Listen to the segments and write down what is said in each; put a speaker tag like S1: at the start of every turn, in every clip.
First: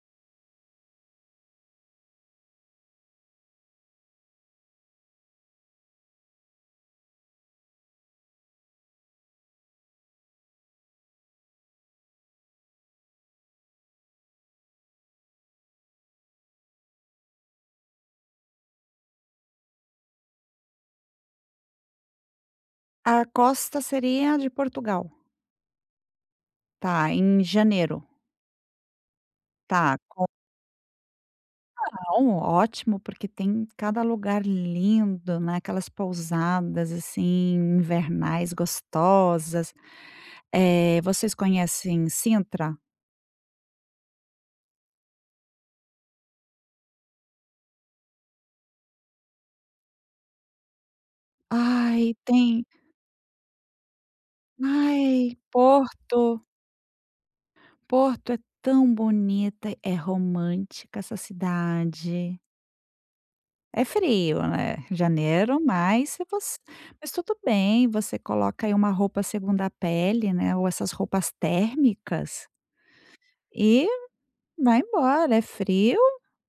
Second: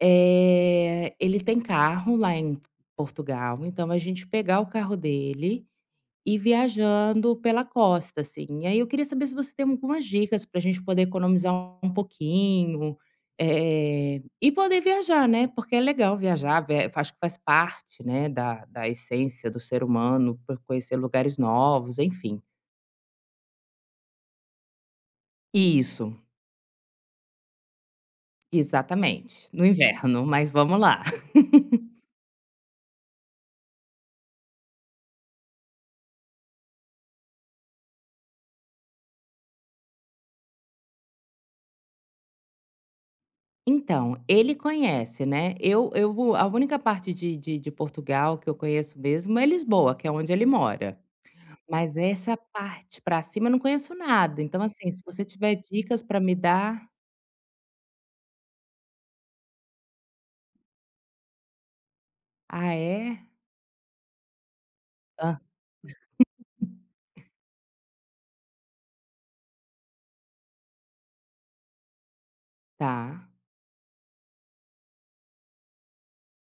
S1: Eh, ele tem carro lá em Portugal, então a gente pegar o carro dele, ir viajando pela costa, assim. Aí eu queria saber se você tem algumas dicas pra gente poder economizar um pouquinho, eh, e poder viajar, né. Porque é legal viajar, vê, eh eu acho que faz parte, né, da da essência do ser humano por conhecer lugares novos, enfim.
S2: A costa seria de Portugal?
S1: Isso.
S2: Tá, em janeiro?
S1: Exatamente, no
S2: Tá,
S1: inverno,
S2: com
S1: mas vamos lá.
S2: Não. Ótimo, porque tem cada lugar lindo. né. Aquelas pousadas assim invernais gostosas. Eh, vocês conhecem Cintra?
S1: Então, ele conhece, né. Eu eu vou a única parte de de de Portugal que eu conheço mesmo é Lisboa, que é onde ele mora. Mas
S2: Ai,
S1: essa
S2: tem.
S1: parte pra cima eu não conheço nada. Então, assim, se você
S2: Ai,
S1: tiver dicas pra me
S2: Porto.
S1: dar.
S2: Porto é tão bonita. É romântica essa cidade.
S1: Ah, é?
S2: É frio, né,
S1: Hã.
S2: janeiro, mas se eu fosse mas tudo bem. Você coloca aí uma roupa segunda pele, né, ou essas roupas térmicas
S1: Tá.
S2: e vai embora. É frio,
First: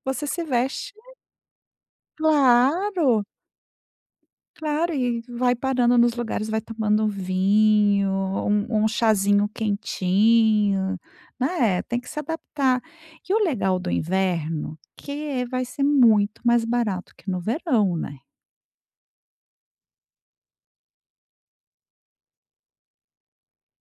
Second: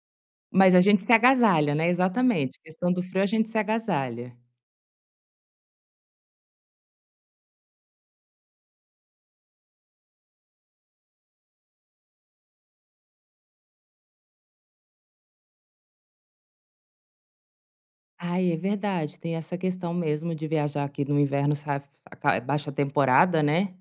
S2: você se
S1: Mas a
S2: veste
S1: gente se agasalha, né. Exatamente, questão do frio
S2: Claro.
S1: a gente se agasalha.
S2: Claro, e e vai parando nos lugares, vai tomando vinho, um um chazinho quentinho, né. Tem que se adaptar. Que o legal do inverno, que é vai ser muito mais barato que no verão, né.
S1: Ai, é verdade. Tem essa questão mesmo de viajar aqui no inverno, sabe, sai ca é baixa temporada, né.